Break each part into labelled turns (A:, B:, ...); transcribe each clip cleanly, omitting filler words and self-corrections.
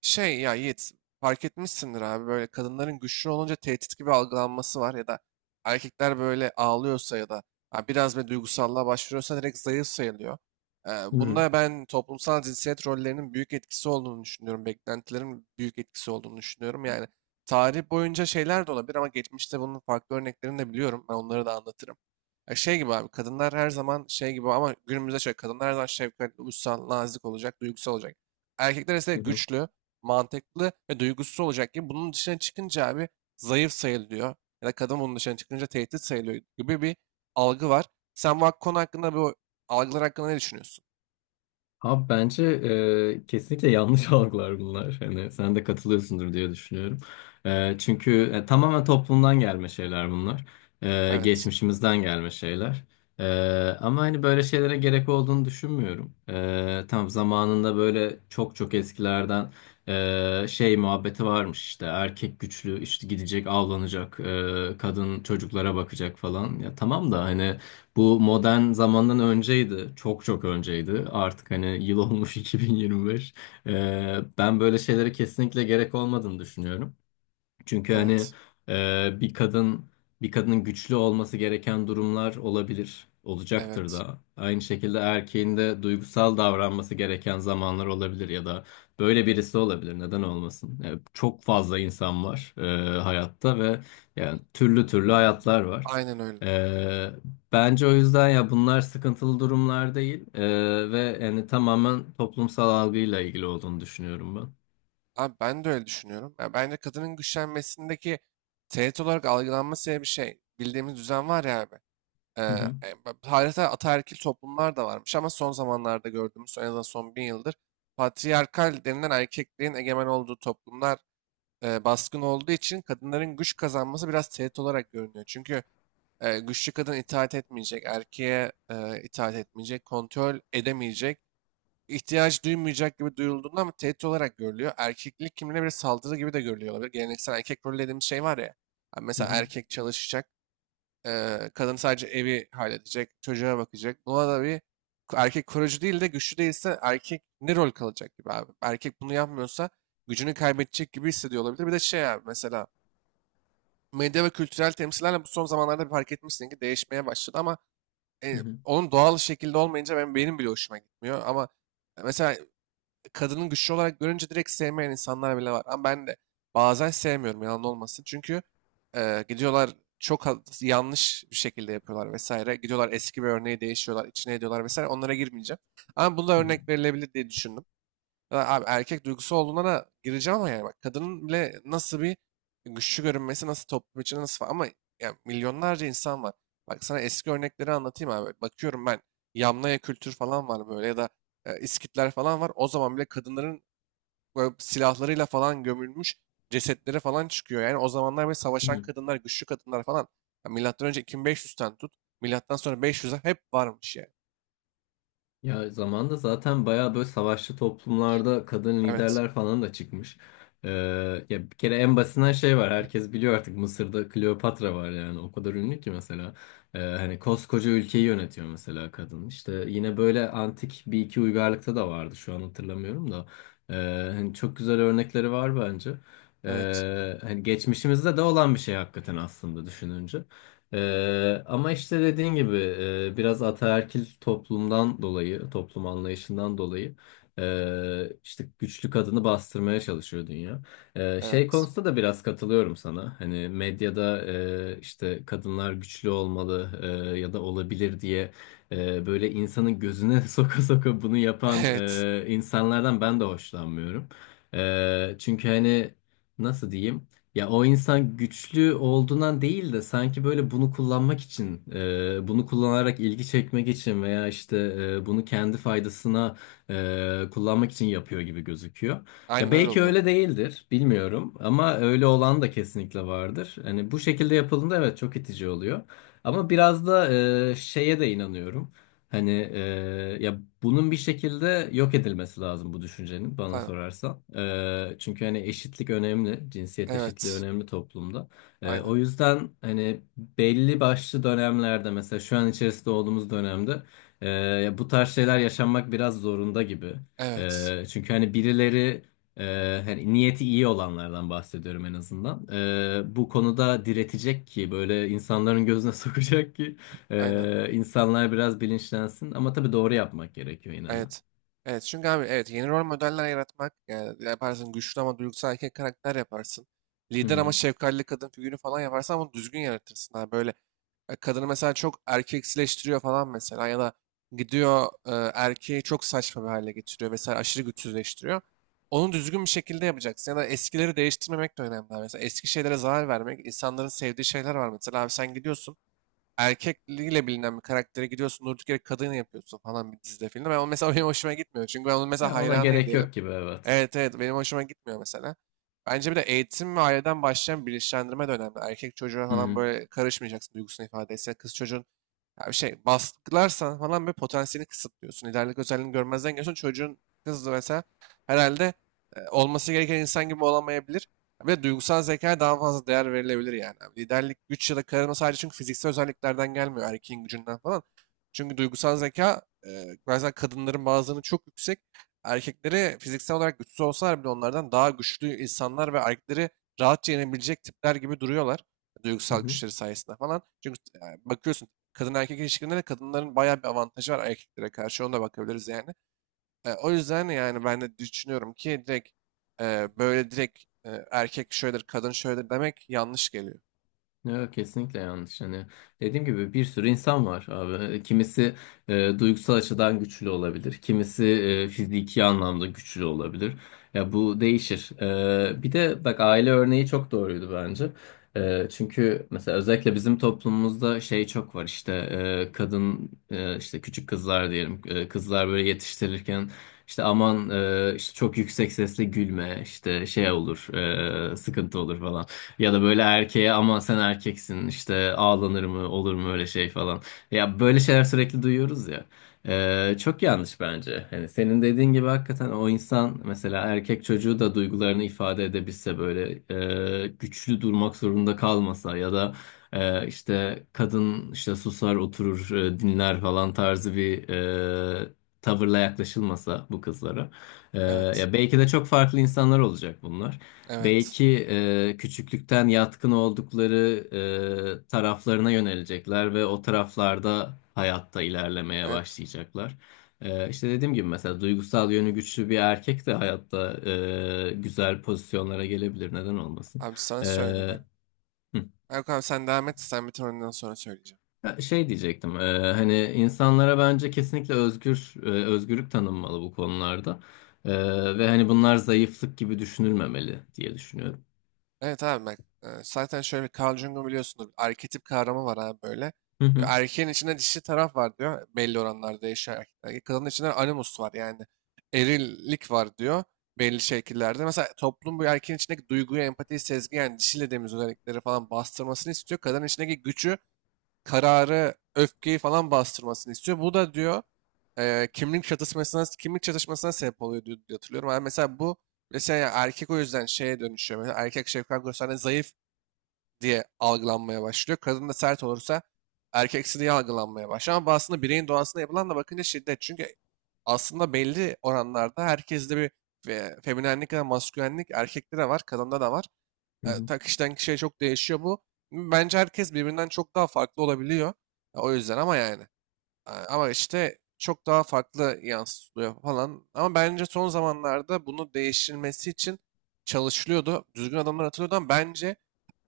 A: Şey ya Yiğit fark etmişsindir abi böyle kadınların güçlü olunca tehdit gibi algılanması var ya da erkekler böyle ağlıyorsa ya da ha, biraz bir duygusallığa başvuruyorsa direkt zayıf sayılıyor. Ee,
B: Hı hı.
A: bunda ben toplumsal cinsiyet rollerinin büyük etkisi olduğunu düşünüyorum. Beklentilerin büyük etkisi olduğunu düşünüyorum. Yani tarih boyunca şeyler de olabilir ama geçmişte bunun farklı örneklerini de biliyorum. Ben onları da anlatırım. Ya şey gibi abi kadınlar her zaman şey gibi ama günümüzde şöyle kadınlar her zaman şefkatli, uysal, nazik olacak, duygusal olacak. Erkekler ise
B: Hı hı.
A: güçlü, mantıklı ve duygusuz olacak gibi bunun dışına çıkınca abi zayıf sayılıyor ya da kadın bunun dışına çıkınca tehdit sayılıyor gibi bir algı var. Sen bu konu hakkında, bu algılar hakkında ne düşünüyorsun?
B: Abi bence kesinlikle yanlış algılar bunlar. Hani sen de katılıyorsundur diye düşünüyorum. Çünkü tamamen toplumdan gelme şeyler bunlar.
A: Evet,
B: Geçmişimizden gelme şeyler. E, Ama hani böyle şeylere gerek olduğunu düşünmüyorum. Tam zamanında böyle çok çok eskilerden şey muhabbeti varmış işte erkek güçlü işte gidecek avlanacak kadın çocuklara bakacak falan. Ya tamam da hani. Bu modern zamandan önceydi. Çok çok önceydi. Artık hani yıl olmuş 2025. Ben böyle şeylere kesinlikle gerek olmadığını düşünüyorum. Çünkü hani
A: evet,
B: e, bir kadın bir kadının güçlü olması gereken durumlar olabilir, olacaktır
A: evet.
B: da. Aynı şekilde erkeğin de duygusal davranması gereken zamanlar olabilir ya da böyle birisi olabilir. Neden olmasın? Yani çok fazla insan var hayatta ve yani türlü türlü hayatlar var.
A: Aynen öyle.
B: E, Bence o yüzden ya bunlar sıkıntılı durumlar değil, ve yani tamamen toplumsal algıyla ilgili olduğunu düşünüyorum ben.
A: Abi ben de öyle düşünüyorum. Ya bence kadının güçlenmesindeki tehdit olarak algılanması diye bir şey. Bildiğimiz düzen var ya abi. Ee,
B: Hı hı,
A: tarihte ataerkil toplumlar da varmış ama son zamanlarda gördüğümüz, en azından son bin yıldır patriarkal denilen erkekliğin egemen olduğu toplumlar baskın olduğu için kadınların güç kazanması biraz tehdit olarak görünüyor. Çünkü güçlü kadın itaat etmeyecek, erkeğe itaat etmeyecek, kontrol edemeyecek, ihtiyaç duymayacak gibi duyulduğunda ama tehdit olarak görülüyor. Erkeklik kimliğine bir saldırı gibi de görülüyor olabilir. Geleneksel erkek rolü dediğimiz şey var ya. Hani
B: hı
A: mesela
B: hı,
A: erkek çalışacak, kadın sadece evi halledecek, çocuğa bakacak. Buna da bir, erkek koruyucu değil de güçlü değilse erkek ne rol kalacak gibi abi. Erkek bunu yapmıyorsa gücünü kaybedecek gibi hissediyor olabilir. Bir de şey abi, mesela medya ve kültürel temsillerle bu son zamanlarda bir, fark etmişsin ki değişmeye başladı ama e,
B: hı
A: onun doğal şekilde olmayınca ben benim bile hoşuma gitmiyor ama mesela kadının güçlü olarak görünce direkt sevmeyen insanlar bile var ama ben de bazen sevmiyorum, yalan olmasın, çünkü gidiyorlar çok yanlış bir şekilde yapıyorlar vesaire, gidiyorlar eski bir örneği değişiyorlar, içine ediyorlar vesaire, onlara girmeyeceğim ama bunda
B: hı,
A: örnek verilebilir diye düşündüm. Ya abi, erkek duygusu olduğuna da gireceğim ama yani, bak kadının bile nasıl bir güçlü görünmesi, nasıl toplum içinde nasıl falan. Ama yani milyonlarca insan var. Bak sana eski örnekleri anlatayım abi. Bakıyorum ben, Yamnaya kültür falan var böyle, ya da İskitler falan var. O zaman bile kadınların böyle silahlarıyla falan gömülmüş cesetleri falan çıkıyor. Yani o zamanlar böyle
B: hı
A: savaşan
B: hı.
A: kadınlar, güçlü kadınlar falan. Ya milattan önce 2500'ten tut, milattan sonra 500'e hep varmış yani.
B: Ya zamanda zaten bayağı böyle savaşçı toplumlarda kadın
A: Evet,
B: liderler falan da çıkmış. Ee, Ya bir kere en basitinden şey var. Herkes biliyor artık Mısır'da Kleopatra var yani. O kadar ünlü ki mesela. Hani koskoca ülkeyi yönetiyor mesela kadın. İşte yine böyle antik bir iki uygarlıkta da vardı. Şu an hatırlamıyorum da. Ee, Hani çok güzel örnekleri var bence.
A: evet,
B: Hani geçmişimizde de olan bir şey hakikaten aslında düşününce. Ama işte dediğin gibi biraz ataerkil toplumdan dolayı, toplum anlayışından dolayı işte güçlü kadını bastırmaya çalışıyor dünya. Şey
A: evet,
B: konusunda da biraz katılıyorum sana. Hani medyada işte kadınlar güçlü olmalı ya da olabilir diye böyle insanın gözüne soka soka bunu yapan
A: evet.
B: insanlardan ben de hoşlanmıyorum. Çünkü hani nasıl diyeyim? Ya o insan güçlü olduğundan değil de sanki böyle bunu kullanmak için, bunu kullanarak ilgi çekmek için veya işte bunu kendi faydasına kullanmak için yapıyor gibi gözüküyor. Ya
A: Aynen öyle
B: belki
A: oluyor.
B: öyle değildir, bilmiyorum ama öyle olan da kesinlikle vardır. Hani bu şekilde yapıldığında evet çok itici oluyor. Ama biraz da şeye de inanıyorum. Hani ya bunun bir şekilde yok edilmesi lazım bu düşüncenin bana
A: Tamam.
B: sorarsan. Çünkü hani eşitlik önemli, cinsiyet eşitliği
A: Evet.
B: önemli toplumda.
A: Aynen.
B: O yüzden hani belli başlı dönemlerde mesela şu an içerisinde olduğumuz dönemde ya bu tarz şeyler yaşanmak biraz zorunda gibi.
A: Evet.
B: Çünkü hani birileri hani niyeti iyi olanlardan bahsediyorum en azından. Bu konuda diretecek ki böyle insanların gözüne sokacak ki.
A: Aynen.
B: İnsanlar biraz bilinçlensin ama tabii doğru yapmak gerekiyor yine de.
A: Evet. Evet. Çünkü abi evet, yeni rol modeller yaratmak yani, yaparsın güçlü ama duygusal erkek karakter yaparsın.
B: Hı
A: Lider ama
B: hı.
A: şefkatli kadın figürü falan yaparsan ama düzgün yaratırsın abi. Böyle kadını mesela çok erkeksileştiriyor falan mesela, ya da gidiyor erkeği çok saçma bir hale getiriyor. Mesela aşırı güçsüzleştiriyor. Onu düzgün bir şekilde yapacaksın. Ya da eskileri değiştirmemek de önemli abi. Mesela eski şeylere zarar vermek. İnsanların sevdiği şeyler var. Mesela abi, sen gidiyorsun, erkekliğiyle bilinen bir karaktere gidiyorsun, durduk yere kadın yapıyorsun falan bir dizide, filmde. Ben o, mesela benim hoşuma gitmiyor. Çünkü ben onun mesela
B: Ya ona
A: hayranıyım
B: gerek
A: diyelim.
B: yok gibi, evet.
A: Evet evet, benim hoşuma gitmiyor mesela. Bence bir de eğitim ve aileden başlayan bilinçlendirme de önemli. Erkek çocuğa
B: Hı
A: falan
B: hı.
A: böyle karışmayacaksın duygusunu ifade etse. Kız çocuğun, ya bir şey baskılarsan falan bir potansiyelini kısıtlıyorsun. Liderlik özelliğini görmezden geliyorsun. Çocuğun, kızı mesela, herhalde olması gereken insan gibi olamayabilir. Bir de duygusal zekaya daha fazla değer verilebilir yani. Abi liderlik, güç ya da karizma sadece çünkü fiziksel özelliklerden gelmiyor. Erkeğin gücünden falan. Çünkü duygusal zeka bazen kadınların, bazılarının çok yüksek, erkekleri fiziksel olarak güçsüz olsalar bile onlardan daha güçlü insanlar ve erkekleri rahatça yenebilecek tipler gibi duruyorlar.
B: Hı
A: Duygusal
B: hı.
A: güçleri sayesinde falan. Çünkü bakıyorsun kadın erkek ilişkilerinde de kadınların bayağı bir avantajı var erkeklere karşı. Ona da bakabiliriz yani. O yüzden yani ben de düşünüyorum ki direkt böyle direkt erkek şöyledir, kadın şöyledir demek yanlış geliyor.
B: Yok, kesinlikle yanlış. Hani dediğim gibi bir sürü insan var abi. Kimisi duygusal açıdan güçlü olabilir. Kimisi fiziki anlamda güçlü olabilir. Ya bu değişir. Bir de bak, aile örneği çok doğruydu bence. Çünkü mesela özellikle bizim toplumumuzda şey çok var işte, kadın işte küçük kızlar diyelim, kızlar böyle yetiştirirken işte aman işte çok yüksek sesle gülme işte şey olur, sıkıntı olur falan. Ya da böyle erkeğe ama sen erkeksin işte, ağlanır mı, olur mu öyle şey falan. Ya böyle şeyler sürekli duyuyoruz ya. Çok yanlış bence. Hani senin dediğin gibi hakikaten o insan mesela erkek çocuğu da duygularını ifade edebilse, böyle güçlü durmak zorunda kalmasa ya da işte kadın işte susar oturur dinler falan tarzı bir e, tavırla yaklaşılmasa bu kızlara. E,
A: Evet.
B: Ya belki de çok farklı insanlar olacak bunlar.
A: Evet.
B: Belki küçüklükten yatkın oldukları taraflarına yönelecekler ve o taraflarda hayatta ilerlemeye
A: Evet.
B: başlayacaklar. İşte dediğim gibi mesela duygusal yönü güçlü bir erkek de hayatta güzel pozisyonlara gelebilir. Neden olmasın?
A: Abi sana söyleyeyim. Hani.
B: Hı.
A: Yok abi, sen devam et. Sen bitir, ondan sonra söyleyeceğim.
B: Ha, şey diyecektim. Hani insanlara bence kesinlikle özgürlük tanınmalı bu konularda. Ve hani bunlar zayıflık gibi düşünülmemeli diye düşünüyorum.
A: Evet abi bak, zaten şöyle bir, Carl Jung'un biliyorsunuz arketip kavramı var abi böyle.
B: Hı
A: Ya,
B: hı.
A: erkeğin içinde dişi taraf var diyor. Belli oranlarda değişiyor erkeklerde. Kadının içinde animus var yani. Erillik var diyor. Belli şekillerde. Mesela toplum bu erkeğin içindeki duyguyu, empatiyi, sezgi, yani dişi dediğimiz özellikleri falan bastırmasını istiyor. Kadının içindeki gücü, kararı, öfkeyi falan bastırmasını istiyor. Bu da diyor kimlik çatışmasına sebep oluyor diye diye hatırlıyorum. Yani mesela bu, mesela ya erkek o yüzden şeye dönüşüyor. Mesela erkek şefkat gösterdiğinde zayıf diye algılanmaya başlıyor. Kadın da sert olursa erkeksi diye algılanmaya başlıyor. Ama bu aslında bireyin doğasına yapılan, da bakınca şiddet. Çünkü aslında belli oranlarda herkeste bir feminenlik ya da maskülenlik erkekte de var, kadında da var.
B: Hı
A: Eee,
B: hı.
A: ta kişiden kişiye çok değişiyor bu. Bence herkes birbirinden çok daha farklı olabiliyor. Ya, o yüzden ama yani. Ama işte çok daha farklı yansıtılıyor falan. Ama bence son zamanlarda bunu değiştirilmesi için çalışılıyordu. Düzgün adamlar atılıyordu ama bence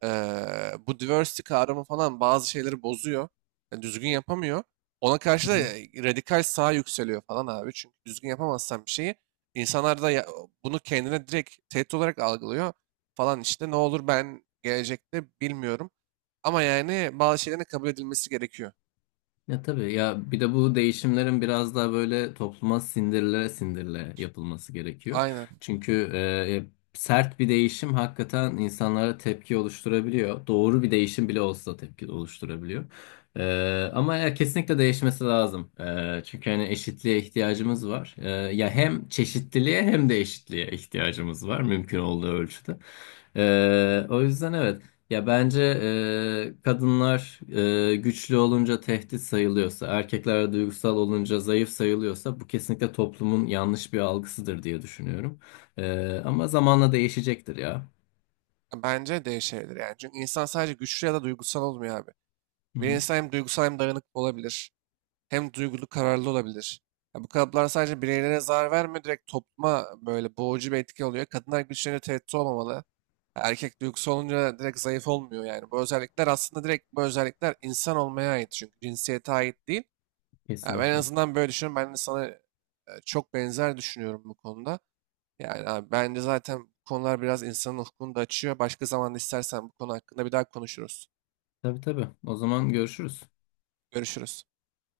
A: bu diversity kavramı falan bazı şeyleri bozuyor. Yani düzgün yapamıyor. Ona karşı da
B: Hı hı.
A: radikal sağ yükseliyor falan abi. Çünkü düzgün yapamazsan bir şeyi, insanlar da bunu kendine direkt tehdit olarak algılıyor falan işte. Ne olur ben gelecekte bilmiyorum. Ama yani bazı şeylerin kabul edilmesi gerekiyor.
B: Ya tabii, ya bir de bu değişimlerin biraz daha böyle topluma sindirile sindirile yapılması gerekiyor.
A: Aynen.
B: Çünkü e, sert bir değişim hakikaten insanlara tepki oluşturabiliyor. Doğru bir değişim bile olsa tepki oluşturabiliyor. E, Ama ya kesinlikle değişmesi lazım. Çünkü hani eşitliğe ihtiyacımız var. Ya hem çeşitliliğe hem de eşitliğe ihtiyacımız var mümkün olduğu ölçüde. O yüzden evet, ya bence kadınlar güçlü olunca tehdit sayılıyorsa, erkekler duygusal olunca zayıf sayılıyorsa bu kesinlikle toplumun yanlış bir algısıdır diye düşünüyorum. Ama zamanla değişecektir ya.
A: Bence değişebilir yani. Çünkü insan sadece güçlü ya da duygusal olmuyor abi.
B: Hı
A: Bir
B: hı,
A: insan hem duygusal hem dayanıklı olabilir, hem duygulu, kararlı olabilir. Ya bu kalıplar sadece bireylere zarar vermiyor, direkt topluma böyle boğucu bir etki oluyor. Kadınlar güçlerine tehdit olmamalı. Erkek duygusu olunca direkt zayıf olmuyor yani. Bu özellikler aslında, direkt bu özellikler insan olmaya ait, çünkü cinsiyete ait değil. Ya ben en
B: kesinlikle.
A: azından böyle düşünüyorum. Ben de sana çok benzer düşünüyorum bu konuda. Yani abi bence zaten bu konular biraz insanın ufkunu da açıyor. Başka zaman istersen bu konu hakkında bir daha konuşuruz.
B: Tabii tabii. O zaman görüşürüz.
A: Görüşürüz.